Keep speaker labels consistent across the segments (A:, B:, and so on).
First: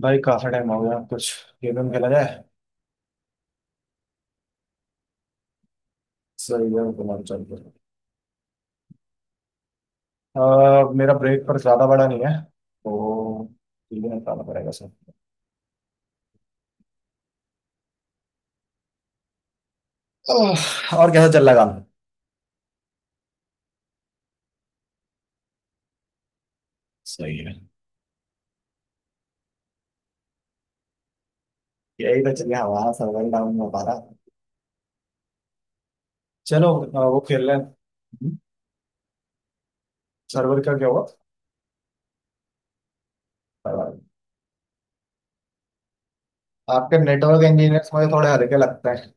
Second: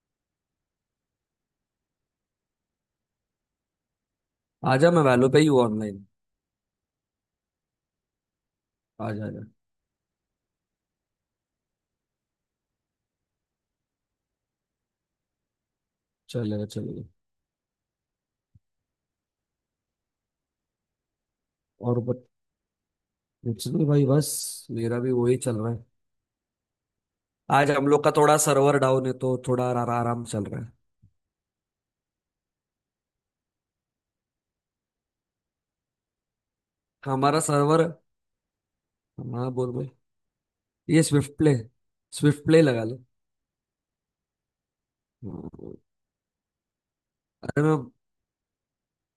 A: भाई काफी टाइम हो गया। कुछ गेम वेम खेला जाए।
B: आजा मैं वैलो पे ही हूँ ऑनलाइन।
A: सही है, तुम्हारा चलते।
B: आजा आजा।
A: मेरा ब्रेक पर ज्यादा बड़ा नहीं है, तो चीजें निकालना पड़ेगा सर।
B: चलेगा चलेगा।
A: ओह, और कैसा चल रहा है काम?
B: और बट, कुछ नहीं भाई, बस मेरा भी वही चल रहा है।
A: सही है।
B: आज हम लोग का थोड़ा सर्वर डाउन है तो थोड़ा आराम चल रहा है।
A: यही तो, चलिए हमारा सर्वर डाउन हो पा रहा। चलो वो
B: हमारा
A: खेल रहे हैं।
B: सर्वर।
A: हम्म,
B: हाँ बोल भाई।
A: सर्वर का क्या
B: ये
A: हुआ?
B: स्विफ्ट प्ले लगा ले।
A: बराबर।
B: हाँ।
A: आपके नेटवर्क
B: अरे मैं
A: इंजीनियर्स मुझे थोड़े हल्के लगते हैं।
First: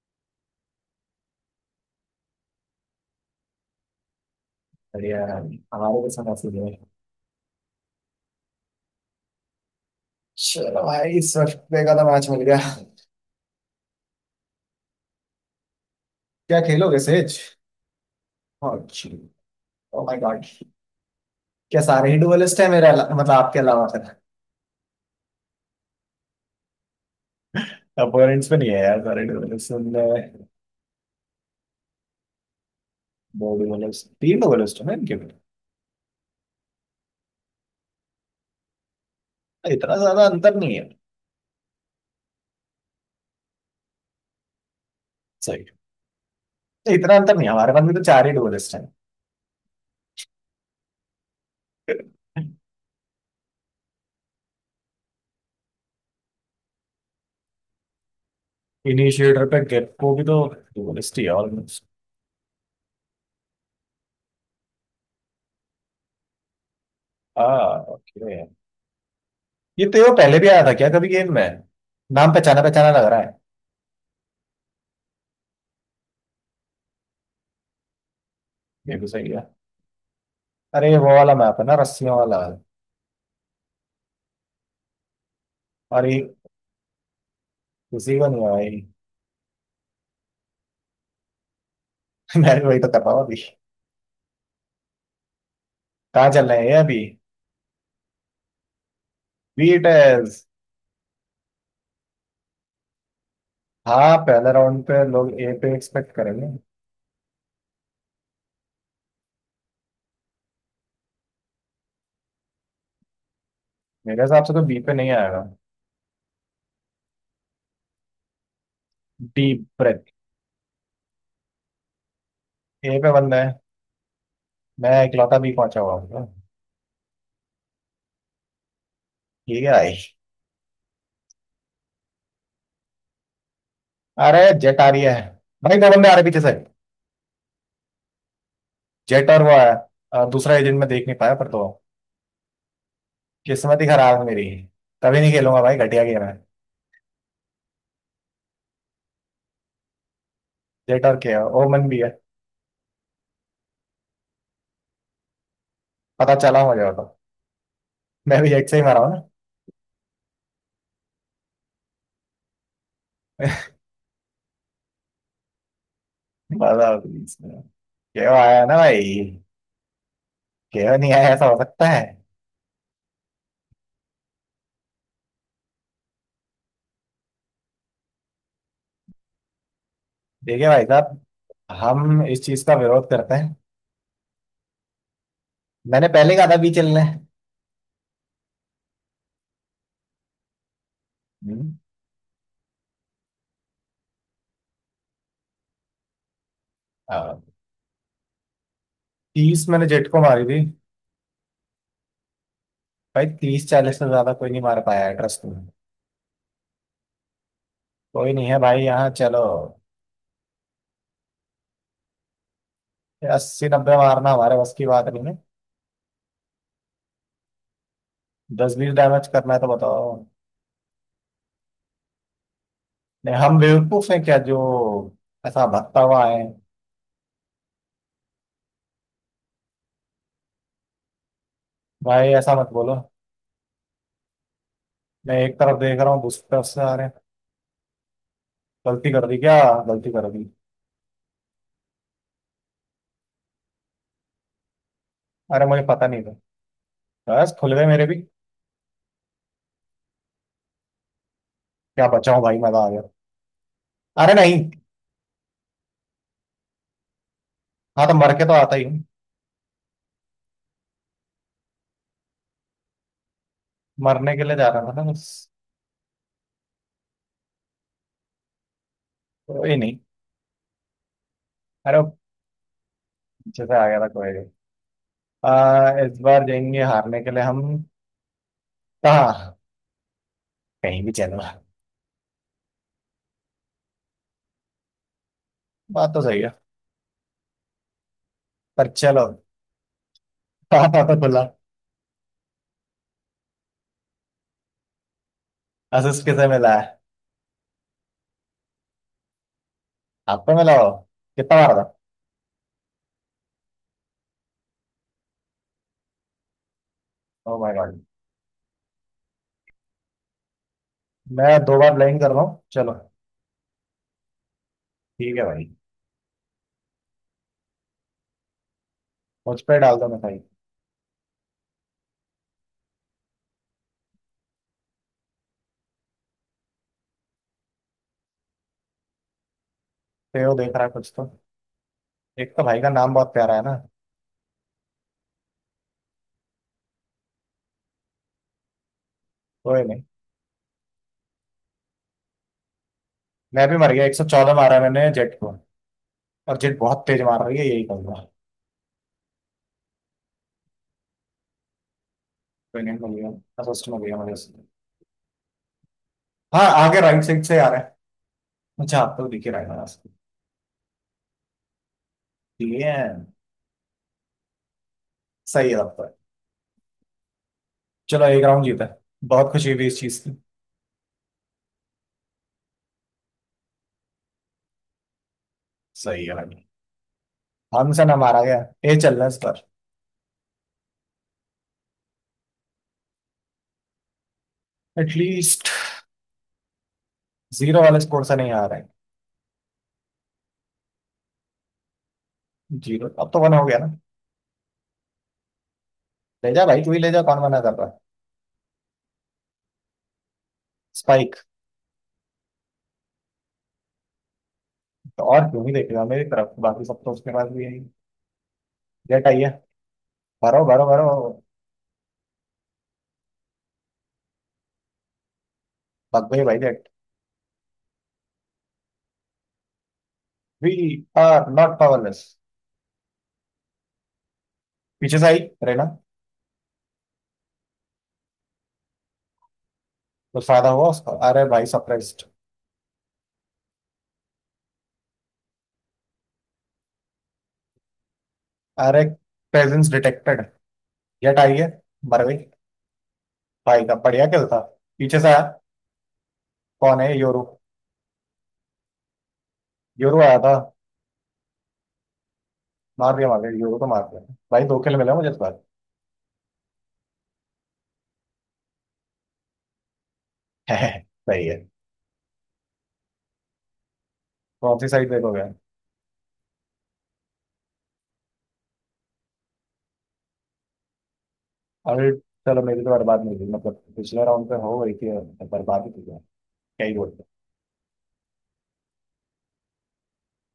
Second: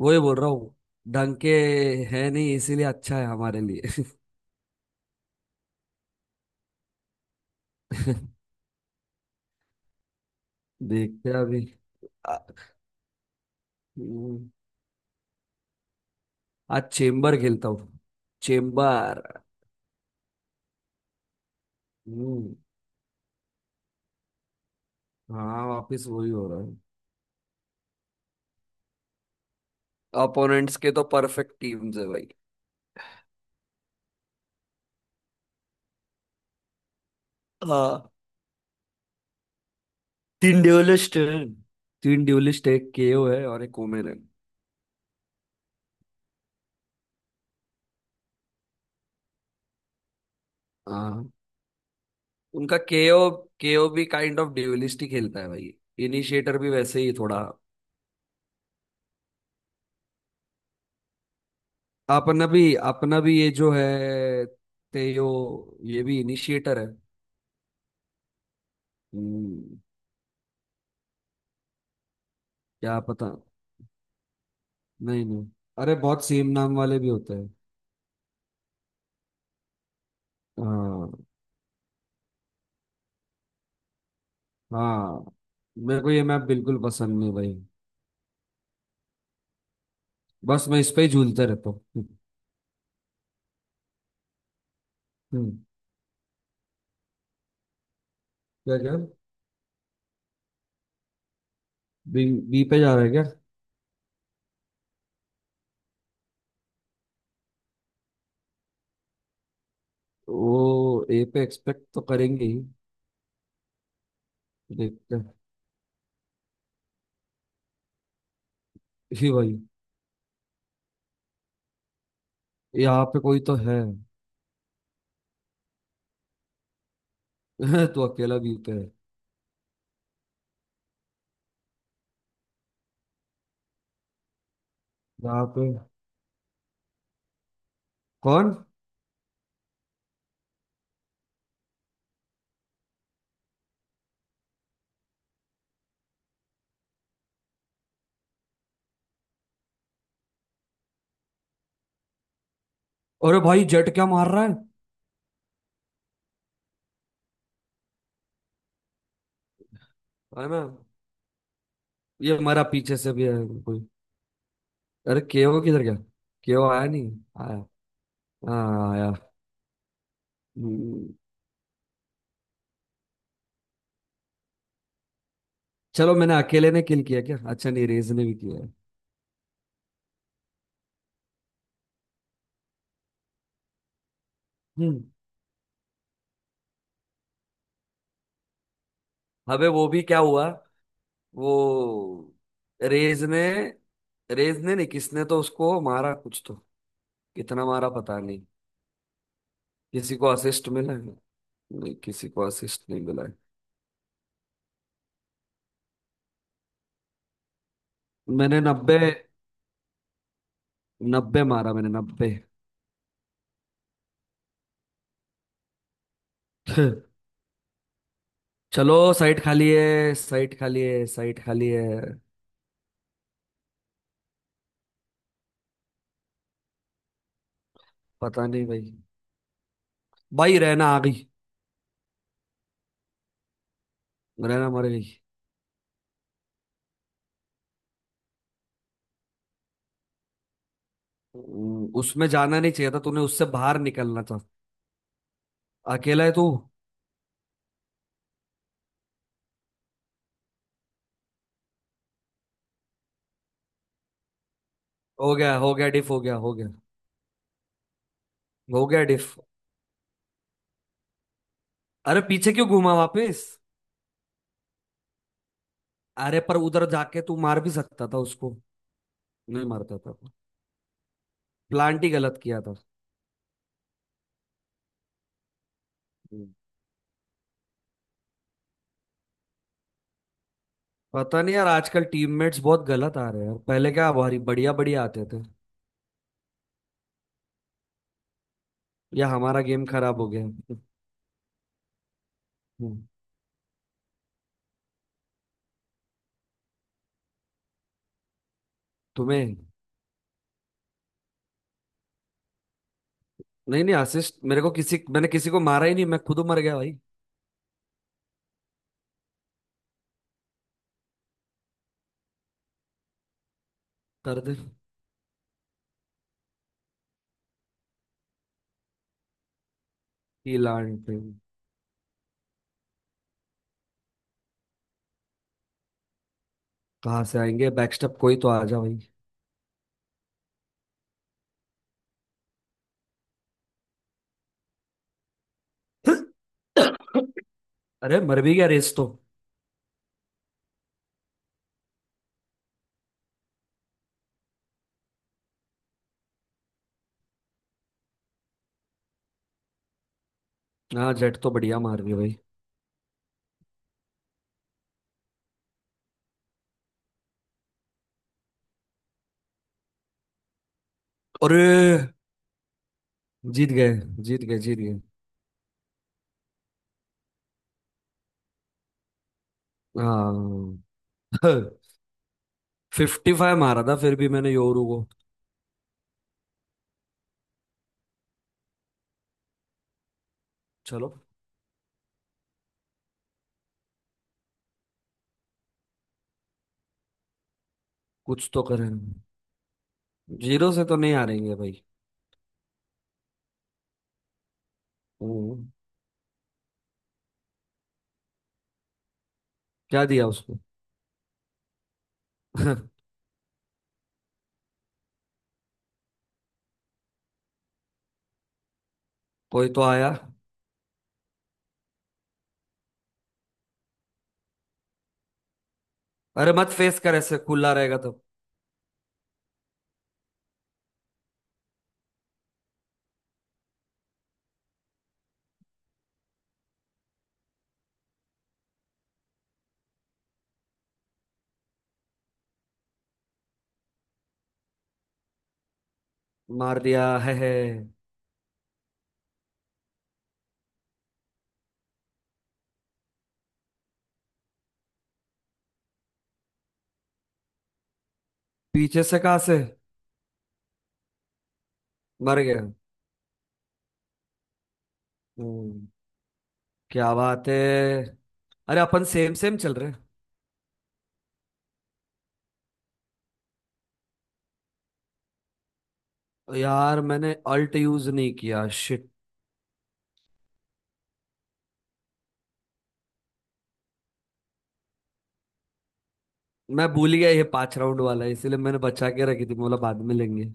B: वही बोल रहा हूँ। ढंग के है नहीं, इसीलिए अच्छा है हमारे लिए।
A: बढ़िया है भाई, हमारे के साथ ऐसे ही है। चलो भाई,
B: देखते
A: इस
B: हैं
A: वक्त
B: अभी।
A: पे का तो मैच
B: आ-
A: मिल गया।
B: हम्म।
A: क्या
B: आज
A: खेलोगे
B: चेम्बर
A: सेज?
B: खेलता हूँ। चेम्बर।
A: Oh my god. क्या सारे ही
B: हम्म।
A: डुअलिस्ट है मेरे मतलब आपके अलावा फिर?
B: हाँ वापिस वही हो रहा है।
A: अपोनेंट्स में नहीं है यार सारे डुअलिस्ट।
B: अपोनेंट्स के तो परफेक्ट टीम्स है भाई।
A: दो डुअलिस्ट, तीन डुअलिस्ट है इनके में।
B: हाँ।
A: इतना ज्यादा अंतर
B: तीन
A: नहीं है।
B: ड्यूलिस्ट हैं। तीन ड्यूलिस्ट, एक केओ है और एक ओमेन है।
A: सही। इतना अंतर नहीं है, हमारे पास भी तो चार ही डुअलिस्ट हैं।
B: हाँ। उनका केओ। केओ भी काइंड ऑफ ड्यूलिस्ट ही खेलता है भाई। इनिशिएटर भी वैसे ही थोड़ा।
A: इनिशिएटर पे गेको भी तो डुअलिस्ट ही है ऑलमोस्ट।
B: अपना भी ये जो है, तेयो, ये भी इनिशिएटर है।
A: हाँ ओके।
B: हम्म।
A: ये तो, ये पहले भी आया था क्या कभी गेम में? नाम पहचाना पहचाना
B: क्या
A: लग रहा
B: पता।
A: है।
B: नहीं नहीं। अरे बहुत सेम नाम वाले भी होते हैं।
A: ये भी सही है। अरे ये
B: हाँ।
A: वो वाला मैप है ना, रस्सियों वाला।
B: हाँ, मेरे
A: और
B: को
A: ये
B: ये मैप बिल्कुल पसंद नहीं भाई।
A: किसी को नहीं है भाई।
B: बस मैं इस पे ही झूलते रहता हूँ।
A: मैंने वही तो कर रहा हूँ अभी कहाँ।
B: हम्म।
A: चल रहे हैं ये अभी।
B: क्या क्या?
A: बीट।
B: बी। बी पे जा रहा है क्या?
A: हाँ पहले राउंड पे लोग ए पे एक्सपेक्ट करेंगे।
B: वो ए पे एक्सपेक्ट तो करेंगे ही।
A: मेरे हिसाब से तो बी पे नहीं
B: देखते हैं।
A: आएगा।
B: ही भाई।
A: Deep breath. ए
B: यहाँ
A: पे
B: पे
A: बंदा
B: कोई
A: है।
B: तो है।
A: मैं इकलौता बी पहुंचा हुआ हूँ।
B: तू अकेला बी पे है।
A: ठीक है भाई। अरे जेट आ रही है।
B: यहाँ पे।
A: भाई दो बंदे आ रहे पीछे से।
B: कौन?
A: जेट और वो आया। दूसरा एजेंट मैं देख नहीं पाया पर, तो किस्मत ही खराब है मेरी। कभी नहीं खेलूंगा भाई, घटिया गेम है। जेट और के। ओमन भी है।
B: अरे भाई जेट क्या मार रहा है।
A: पता चला मुझे, वो तो मैं भी जेट से ही मारा हूँ ना।
B: अरे मैं। ये हमारा पीछे से भी है। कोई। अरे केओ किधर गया? केओ आया
A: मजा
B: नहीं।
A: आती है
B: आया।
A: इसमें। केओ आया ना
B: हाँ
A: भाई।
B: आया।
A: केओ
B: हम्म।
A: नहीं आया, ऐसा हो सकता है।
B: चलो मैंने अकेले ने किल किया क्या? अच्छा नहीं, रेज ने भी किया है।
A: देखिए भाई साहब, हम इस चीज का विरोध करते हैं।
B: हम्म।
A: मैंने पहले कहा था बी चलना है।
B: अबे वो भी क्या हुआ?
A: हम्म,
B: वो। रेज ने रेज ने नहीं, किसने तो उसको मारा कुछ तो।
A: हाँ।
B: कितना मारा पता नहीं।
A: 30 मैंने जेट
B: किसी
A: को
B: को
A: मारी थी।
B: असिस्ट मिला है? नहीं, किसी को असिस्ट नहीं मिला
A: भाई
B: है।
A: 30 40 से ज्यादा कोई नहीं मार पाया है ट्रस्ट में। कोई नहीं है
B: मैंने
A: भाई
B: 90।
A: यहाँ, चलो।
B: 90 मारा मैंने, 90।
A: 80 90 मारना हमारे बस की बात नहीं है। 10 20
B: चलो
A: डैमेज
B: साइट
A: करना है तो
B: खाली है,
A: बताओ।
B: साइट खाली है, साइट खाली है।
A: नहीं हम बेवकूफ हैं क्या जो ऐसा भटका हुआ है?
B: पता नहीं भाई। भाई रहना आ गई।
A: भाई ऐसा मत बोलो।
B: रहना मर गई।
A: मैं एक तरफ देख रहा हूँ, दूसरी तरफ से आ रहे हैं। गलती कर दी क्या? गलती कर दी।
B: उसमें जाना नहीं चाहिए था, तूने उससे बाहर निकलना था।
A: अरे मुझे पता नहीं
B: अकेला है
A: था।
B: तू।
A: बस खुल गए मेरे भी। क्या बचाऊं भाई, मजा आ गया। अरे नहीं।
B: हो गया डिफ, हो गया हो गया।
A: हाँ तो मर के तो आता ही
B: हो गया
A: हूँ।
B: डिफ। अरे पीछे क्यों घूमा वापस?
A: मरने के लिए जा रहा था ना बस।
B: अरे पर उधर जाके तू मार भी सकता था उसको। नहीं
A: कोई
B: मारता
A: नहीं।
B: था।
A: अरे
B: प्लांट ही
A: वो
B: गलत किया था।
A: पीछे से आ गया था, कोई नहीं। इस बार
B: हम्म।
A: जाएंगे हारने के लिए हम। कहाँ? कहीं भी चलो।
B: पता नहीं यार, आजकल टीममेट्स बहुत गलत आ रहे हैं यार, पहले क्या भारी बढ़िया बढ़िया आते थे।
A: बात तो सही है। पर चलो।
B: या हमारा गेम खराब हो गया।
A: पापा तो खुला।
B: हम्म।
A: असिस किसे मिला है?
B: तुम्हें।
A: आपको मिला हो। कितना बार था?
B: नहीं नहीं, असिस्ट मेरे को किसी, मैंने किसी को मारा ही नहीं, मैं खुद मर गया भाई।
A: Oh my god. मैं दो बार ब्लाइंड कर रहा हूँ, चलो।
B: दर्द।
A: ठीक है भाई। मुझ पे डाल दो मैं भाई।
B: की लान पे। कहाँ से आएंगे बैकस्टेप? कोई तो आ जा भाई।
A: तेरे देख रहा है कुछ तो। एक तो भाई का नाम बहुत प्यारा है ना।
B: अरे मर भी गया रेस तो।
A: कोई नहीं। मैं भी मर गया। 114 मारा मैंने जेट को। और जेट बहुत तेज मार रही है, यही कहूंगा।
B: हाँ जेट तो बढ़िया मार रही है भाई।
A: कोई नहीं, मिल गया। असिस्ट मिल गया मुझे। हाँ आगे राइट साइड से आ रहा है। अच्छा आप तो दिखे रहा है मेरा।
B: अरे
A: ठीक है।
B: जीत गए। जीत गए जीत गए।
A: सही है तब तो। चलो एक राउंड जीता है। बहुत खुशी हुई इस चीज की।
B: हाँ। 55 मारा था फिर भी मैंने योरू को।
A: सही है भाई। हमसे ना मारा गया। ये चल रहा है इस पर।
B: चलो।
A: एटलीस्ट जीरो वाले स्कोर से
B: कुछ
A: नहीं
B: तो
A: आ रहे हैं।
B: करें। जीरो से तो नहीं हारेंगे भाई।
A: जीरो अब तो वन हो गया ना।
B: हम्म।
A: ले जा भाई, तू ही ले जा, कौन मना कर रहा है।
B: क्या दिया उसको?
A: स्पाइक। तो और क्यों ही देखेगा मेरी तरफ, बाकी सब तो उसके पास भी है। डेट आई है।
B: कोई तो आया।
A: भरो भरो भरो। भग गई
B: अरे
A: भाई
B: मत
A: डेट।
B: फेस कर, ऐसे खुला रहेगा तो।
A: We are not powerless. पीछे से आई। रहना। कुछ फायदा हुआ उसका? अरे भाई सप्रेस्ड।
B: मार दिया है, है।
A: अरे प्रेजेंस डिटेक्टेड। या टाइगर। मर गई। भाई का बढ़िया खेल था। पीछे से आया। कौन है योरू?
B: पीछे से कहाँ से?
A: योरू आया था।
B: मर गया।
A: मार दिया, मार दिया, योरू तो मार दिया। भाई दो खेल मिला मुझे इस बार।
B: हम्म, क्या बात है। अरे अपन सेम सेम चल रहे हैं।
A: सही है। कौन सी साइड देखोगे?
B: यार मैंने अल्ट यूज नहीं किया, शिट।
A: अरे चलो, मेरी तो बर्बाद नहीं हुई, मतलब पिछले राउंड पे हो गई थी और बर्बाद ही थी क्या।
B: मैं
A: ही
B: भूल
A: बोलते
B: गया ये पांच राउंड वाला है, इसीलिए मैंने बचा के रखी थी, बोला बाद में लेंगे।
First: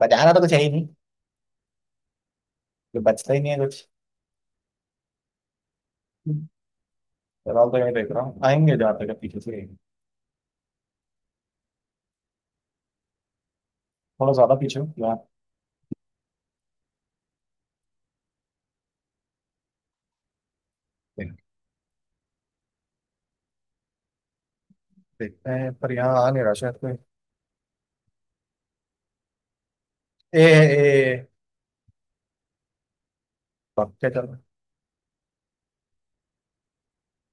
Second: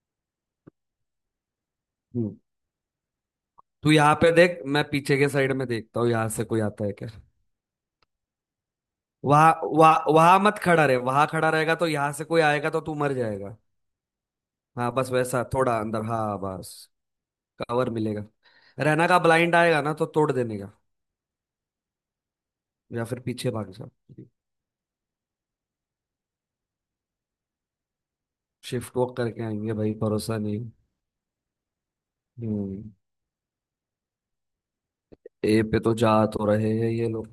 A: बचाना तो कुछ है ही नहीं। जो बचता ही नहीं है कुछ।
B: तू यहाँ पे देख, मैं पीछे के साइड में देखता हूँ, यहाँ से कोई आता है क्या?
A: फिलहाल तो यही देख रहा हूँ, आएंगे जहाँ तक है, पीछे
B: वहां।
A: से आएंगे।
B: वहां वहां मत खड़ा रहे, वहां खड़ा रहेगा तो यहाँ से कोई आएगा तो तू मर जाएगा।
A: थोड़ा ज्यादा पीछे हूँ
B: हाँ बस
A: यहाँ।
B: वैसा थोड़ा अंदर, हाँ बस। कवर मिलेगा। रहना का ब्लाइंड आएगा ना, तो तोड़ देने का।
A: देख-
B: या फिर पीछे भाग जा।
A: देखते हैं, पर यहाँ आ नहीं रहा शायद कोई।
B: शिफ्ट वॉक करके आएंगे भाई, भरोसा
A: ए ए
B: नहीं।
A: ए, ए,
B: हम्म।
A: पक्के चलो।
B: ए पे तो जा तो रहे हैं ये लोग।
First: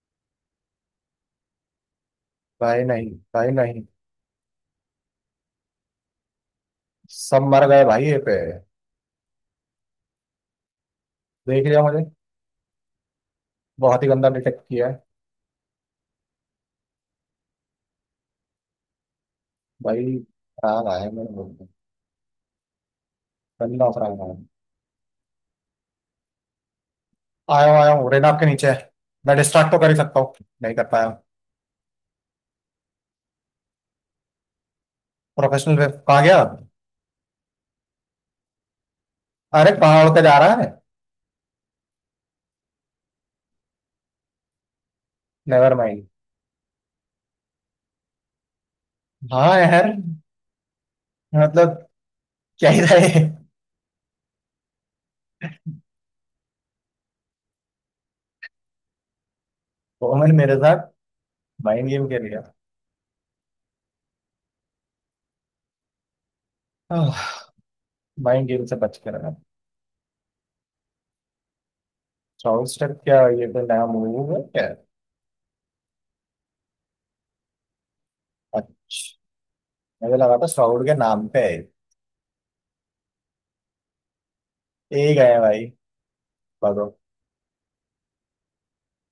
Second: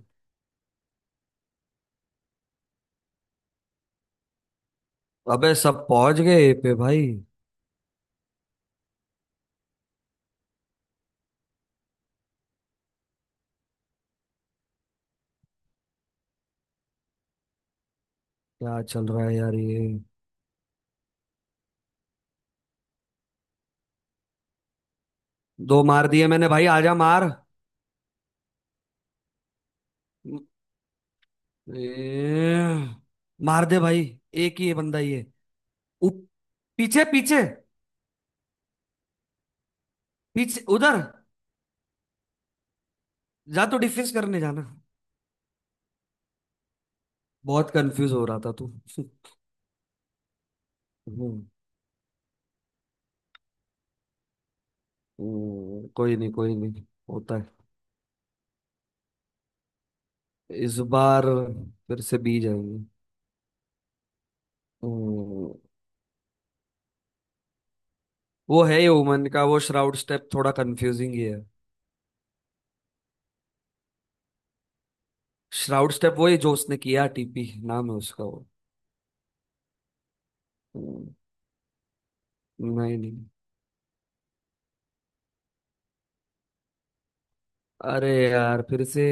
A: भाई नहीं, भाई नहीं।
B: अबे सब पहुंच गए ए पे भाई।
A: सब मर गए भाई ये पे। देख लिया मुझे। बहुत ही गंदा डिटेक्ट किया है।
B: क्या चल रहा है यार ये।
A: भाई खराब आया है मेरे मुंह में। गंदा खराब आया है।
B: दो मार दिए मैंने भाई, आजा मार।
A: आया हूँ आया हूँ, रेनाप के नीचे है। मैं डिस्ट्रैक्ट तो कर ही सकता हूँ। नहीं कर पाया।
B: ए। मार दे भाई। एक ही है बंदा ये।
A: प्रोफेशनल वेब कहाँ
B: उप।
A: गया?
B: पीछे पीछे।
A: अरे कहाँ उड़ के जा रहा
B: पीछे
A: है।
B: उधर। जा तो डिफेंस करने जाना।
A: Never mind.
B: बहुत कंफ्यूज हो रहा था तू।
A: हाँ यार।
B: हम्म।
A: मतलब क्या ही रहे।
B: कोई नहीं होता
A: कॉमन मेरे
B: है इस
A: साथ।
B: बार।
A: माइंड
B: फिर
A: गेम
B: से
A: खेल
B: बी जाएंगे। हम्म।
A: गया। माइंड
B: वो
A: गेम से
B: है
A: बच के
B: ओमन
A: रहना।
B: का वो श्राउड स्टेप थोड़ा कंफ्यूजिंग ही है।
A: श्राउड स्टेप क्या ये, कोई नया मूव है क्या?
B: श्राउड स्टेप वो ही जो उसने किया, टीपी नाम है उसका वो।
A: अच्छा, मुझे लगा था श्राउड के
B: हम्म।
A: नाम पे है।
B: नहीं नहीं।
A: ये ही गए भाई, भगो।
B: अरे यार, फिर से।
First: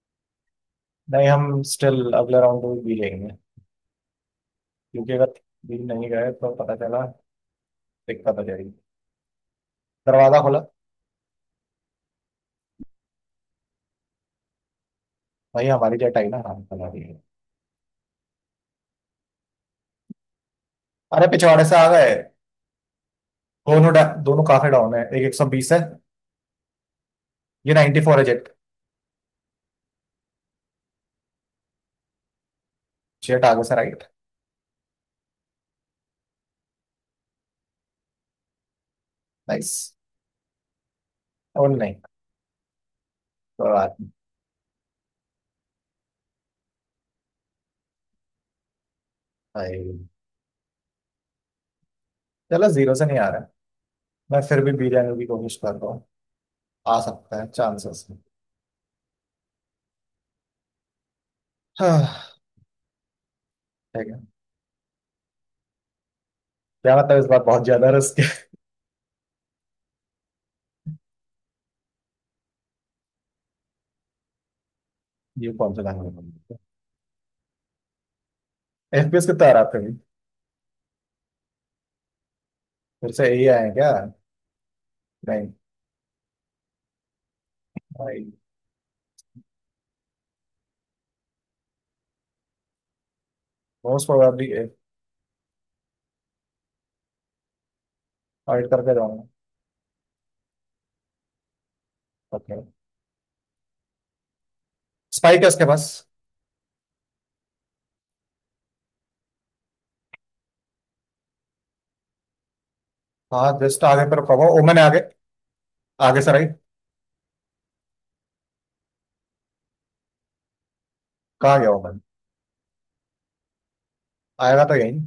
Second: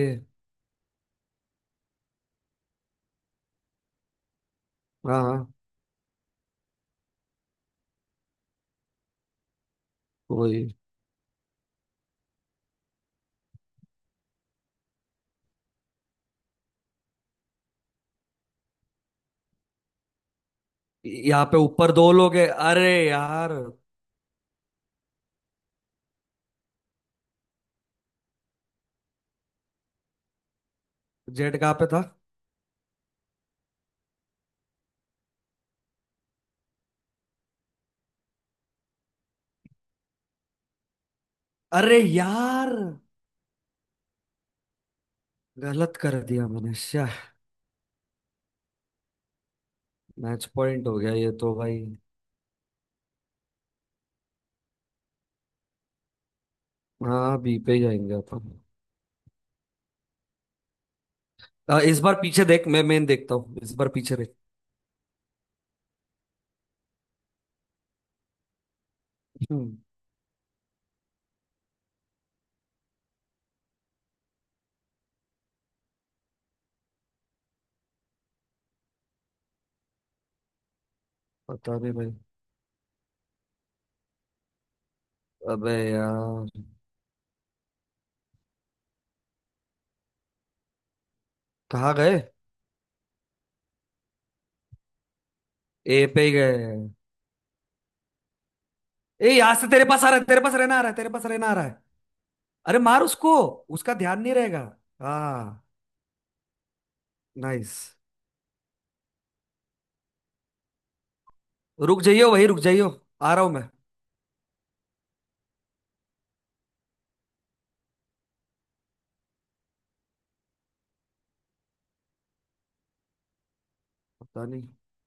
A: नहीं हम स्टिल अगले राउंड में भी जाएंगे, क्योंकि
B: हाँ
A: अगर
B: हाँ।
A: भी नहीं गए तो पता चला दिक्कत हो जाएगी। दरवाजा खोला।
B: वही।
A: भाई हमारी जेट आई ना, हाँ चला रही है। अरे
B: यहाँ पे
A: पिछवाड़े से आ
B: ऊपर दो
A: गए।
B: लोग हैं, अरे यार।
A: दोनों काफी डाउन है, एक 120 है। ये 94 है जेट।
B: जेड कहाँ पे था?
A: जेट आगे से राइट। नाइस। और नहीं।
B: अरे यार।
A: कोई बात नहीं।
B: गलत कर दिया मैंने, श्या।
A: भाई
B: मैच पॉइंट हो गया ये तो भाई।
A: चलो, जीरो से नहीं आ रहा है। मैं फिर भी बी जाने की कोशिश कर रहा हूँ। आ सकता
B: हाँ
A: है
B: बी पे ही
A: चांसेस।
B: जाएंगे अपन। आ, इस बार
A: हाँ
B: पीछे देख, मैं मेन देखता हूँ, इस बार
A: ठीक
B: पीछे
A: है।
B: देख।
A: क्या मतलब, इस बार बहुत ज्यादा रिस्क है।
B: हम्म।
A: ये कौन सा लैंग्वेज? एफपीएस कितना आ रहा है फिर भी?
B: पता नहीं भाई।
A: फिर से यही आए हैं क्या? नहीं,
B: अबे यार।
A: मोस्ट
B: कहाँ गए?
A: प्रोबेबली
B: ए पे ही गए।
A: ऑडिट करके जाऊंगा।
B: ए यहाँ से तेरे पास आ रहा है, तेरे पास रहना आ रहा है, तेरे पास रहना आ रहा है।
A: ओके।
B: अरे मार उसको। उसका ध्यान नहीं रहेगा।
A: स्पाइक है
B: हाँ।
A: उसके पास।
B: नाइस। रुक जाइयो, वही रुक जाइयो। आ रहा
A: हाँ
B: हूँ मैं।
A: जस्ट आगे, पर प्रभाव ओमन है आगे। आगे से राइट। कहाँ गया ओमन?
B: पता
A: आएगा
B: नहीं।
A: तो यही।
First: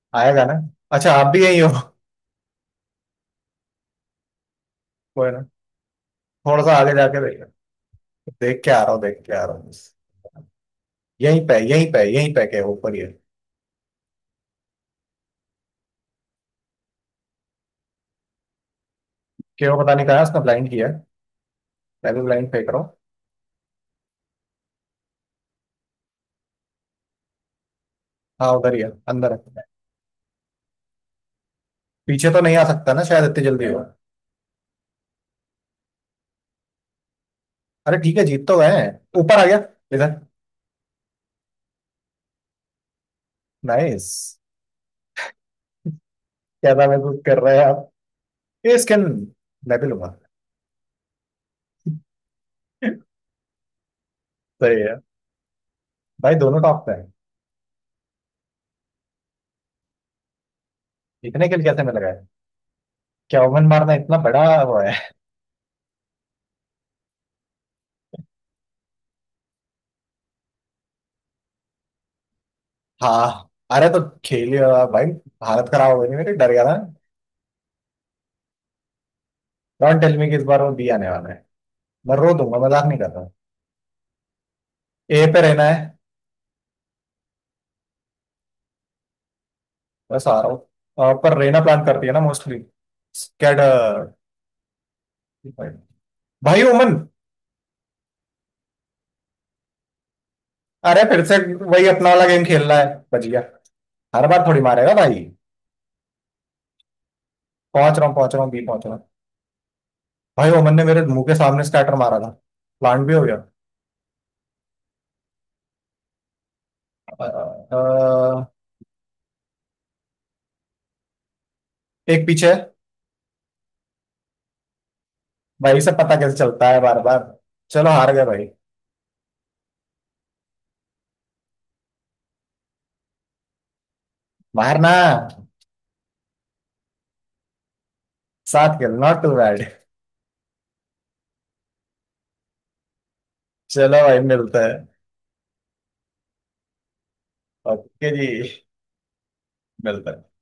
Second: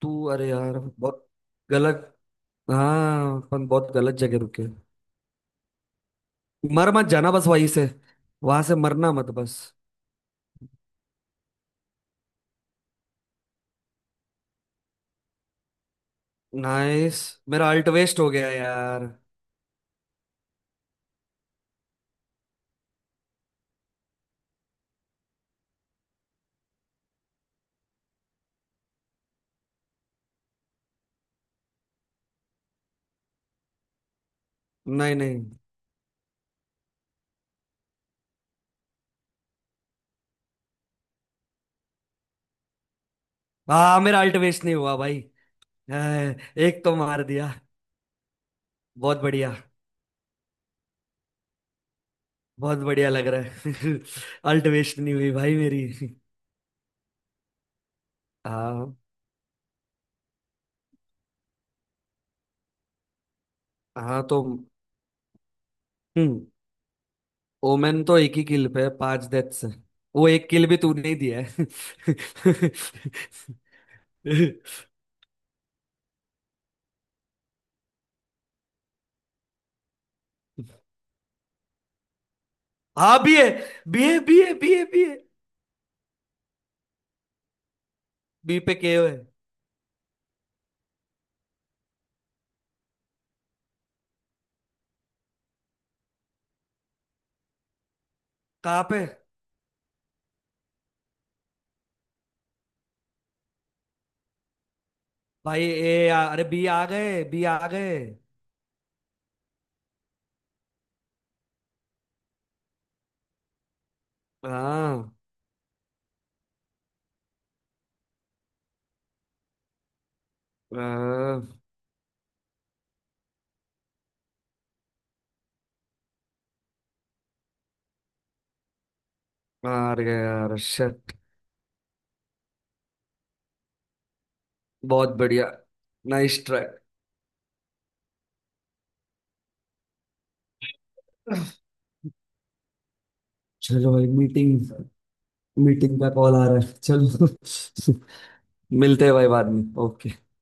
B: तू
A: आएगा
B: अरे
A: ना?
B: यार
A: अच्छा
B: बहुत
A: आप भी यही हो।
B: गलत। हाँ अपन बहुत गलत जगह रुके।
A: कोई ना। थोड़ा सा
B: मर
A: आगे
B: मत
A: जाके
B: जाना
A: देख।
B: बस वहीं से।
A: देख
B: वहां
A: के
B: से
A: आ रहा हूँ,
B: मरना
A: देख
B: मत
A: के आ रहा
B: बस।
A: हूँ बस। यहीं पे यहीं पे यहीं पे, के ऊपर ही है।
B: नाइस। मेरा अल्ट वेस्ट हो गया यार।
A: क्यों पता नहीं कहा है, उसने ब्लाइंड किया है। मैं भी ब्लाइंड फेंक रहा हूँ। हाँ उधर ही है, अंदर है। पीछे तो नहीं आ सकता ना शायद इतनी जल्दी हो।
B: नहीं नहीं।
A: अरे ठीक है, जीत तो गए हैं। ऊपर आ गया। इधर।
B: हाँ
A: नाइस।
B: मेरा अल्ट वेस्ट नहीं हुआ भाई। हाँ,
A: क्या
B: एक
A: था,
B: तो
A: महसूस
B: मार
A: कर
B: दिया।
A: रहे हैं आप ये स्किन?
B: बहुत बढ़िया।
A: मैं भी लूंगा।
B: बहुत बढ़िया लग रहा है। अल्ट
A: सही है।
B: वेस्ट नहीं हुई भाई मेरी।
A: भाई दोनों टॉप पे है।
B: हाँ।
A: इतने के लिए कैसे मिल गए? क्या ओवन मारना इतना
B: हाँ तो।
A: बड़ा वो है?
B: हम्म। ओमेन तो एक ही किल पे है, पांच डेथ से। वो एक किल भी तूने ही दिया।
A: हाँ। अरे तो
B: है।
A: खेलिए। भाई हालत खराब हो गई मेरी, डर गया था। डोंट टेल मी कि इस बार वो बी आने वाला है। मैं रो दूंगा, मजाक नहीं
B: हाँ
A: करता।
B: बी है। बी है बी है बी है बी है।
A: ए पे रहना है।
B: बी पे के है।
A: बस आ रहा हूँ। पर रहना प्लान करती है ना मोस्टली। स्कैड। भाई ओमन।
B: कहाँ पे?
A: अरे फिर से, वही अपना वाला गेम खेल रहा है। बच गया। हर बार थोड़ी मारेगा भाई।
B: भाई। अरे बी आ गए बी आ गए।
A: पहुंच रहा हूँ, पहुंच रहा हूँ, बी पहुंच रहा हूँ। भाई ओमन ने मेरे मुंह के सामने स्कैटर मारा था। प्लांट भी हो गया।
B: हाँ।
A: अ, अ,
B: हाँ।
A: एक पीछे है। भाई से पता कैसे चलता है बार बार? चलो हार गए भाई।
B: मार गया यार, शिट।
A: मारना।
B: बहुत बढ़िया। Nice try.
A: साथ खेल नॉट टू बैड।
B: चलो
A: चलो
B: भाई
A: भाई मिलते
B: मीटिंग।
A: हैं।
B: मीटिंग का कॉल आ रहा है, चलो।
A: ओके जी।
B: मिलते हैं भाई बाद में,
A: मिलते
B: ओके।
A: हैं।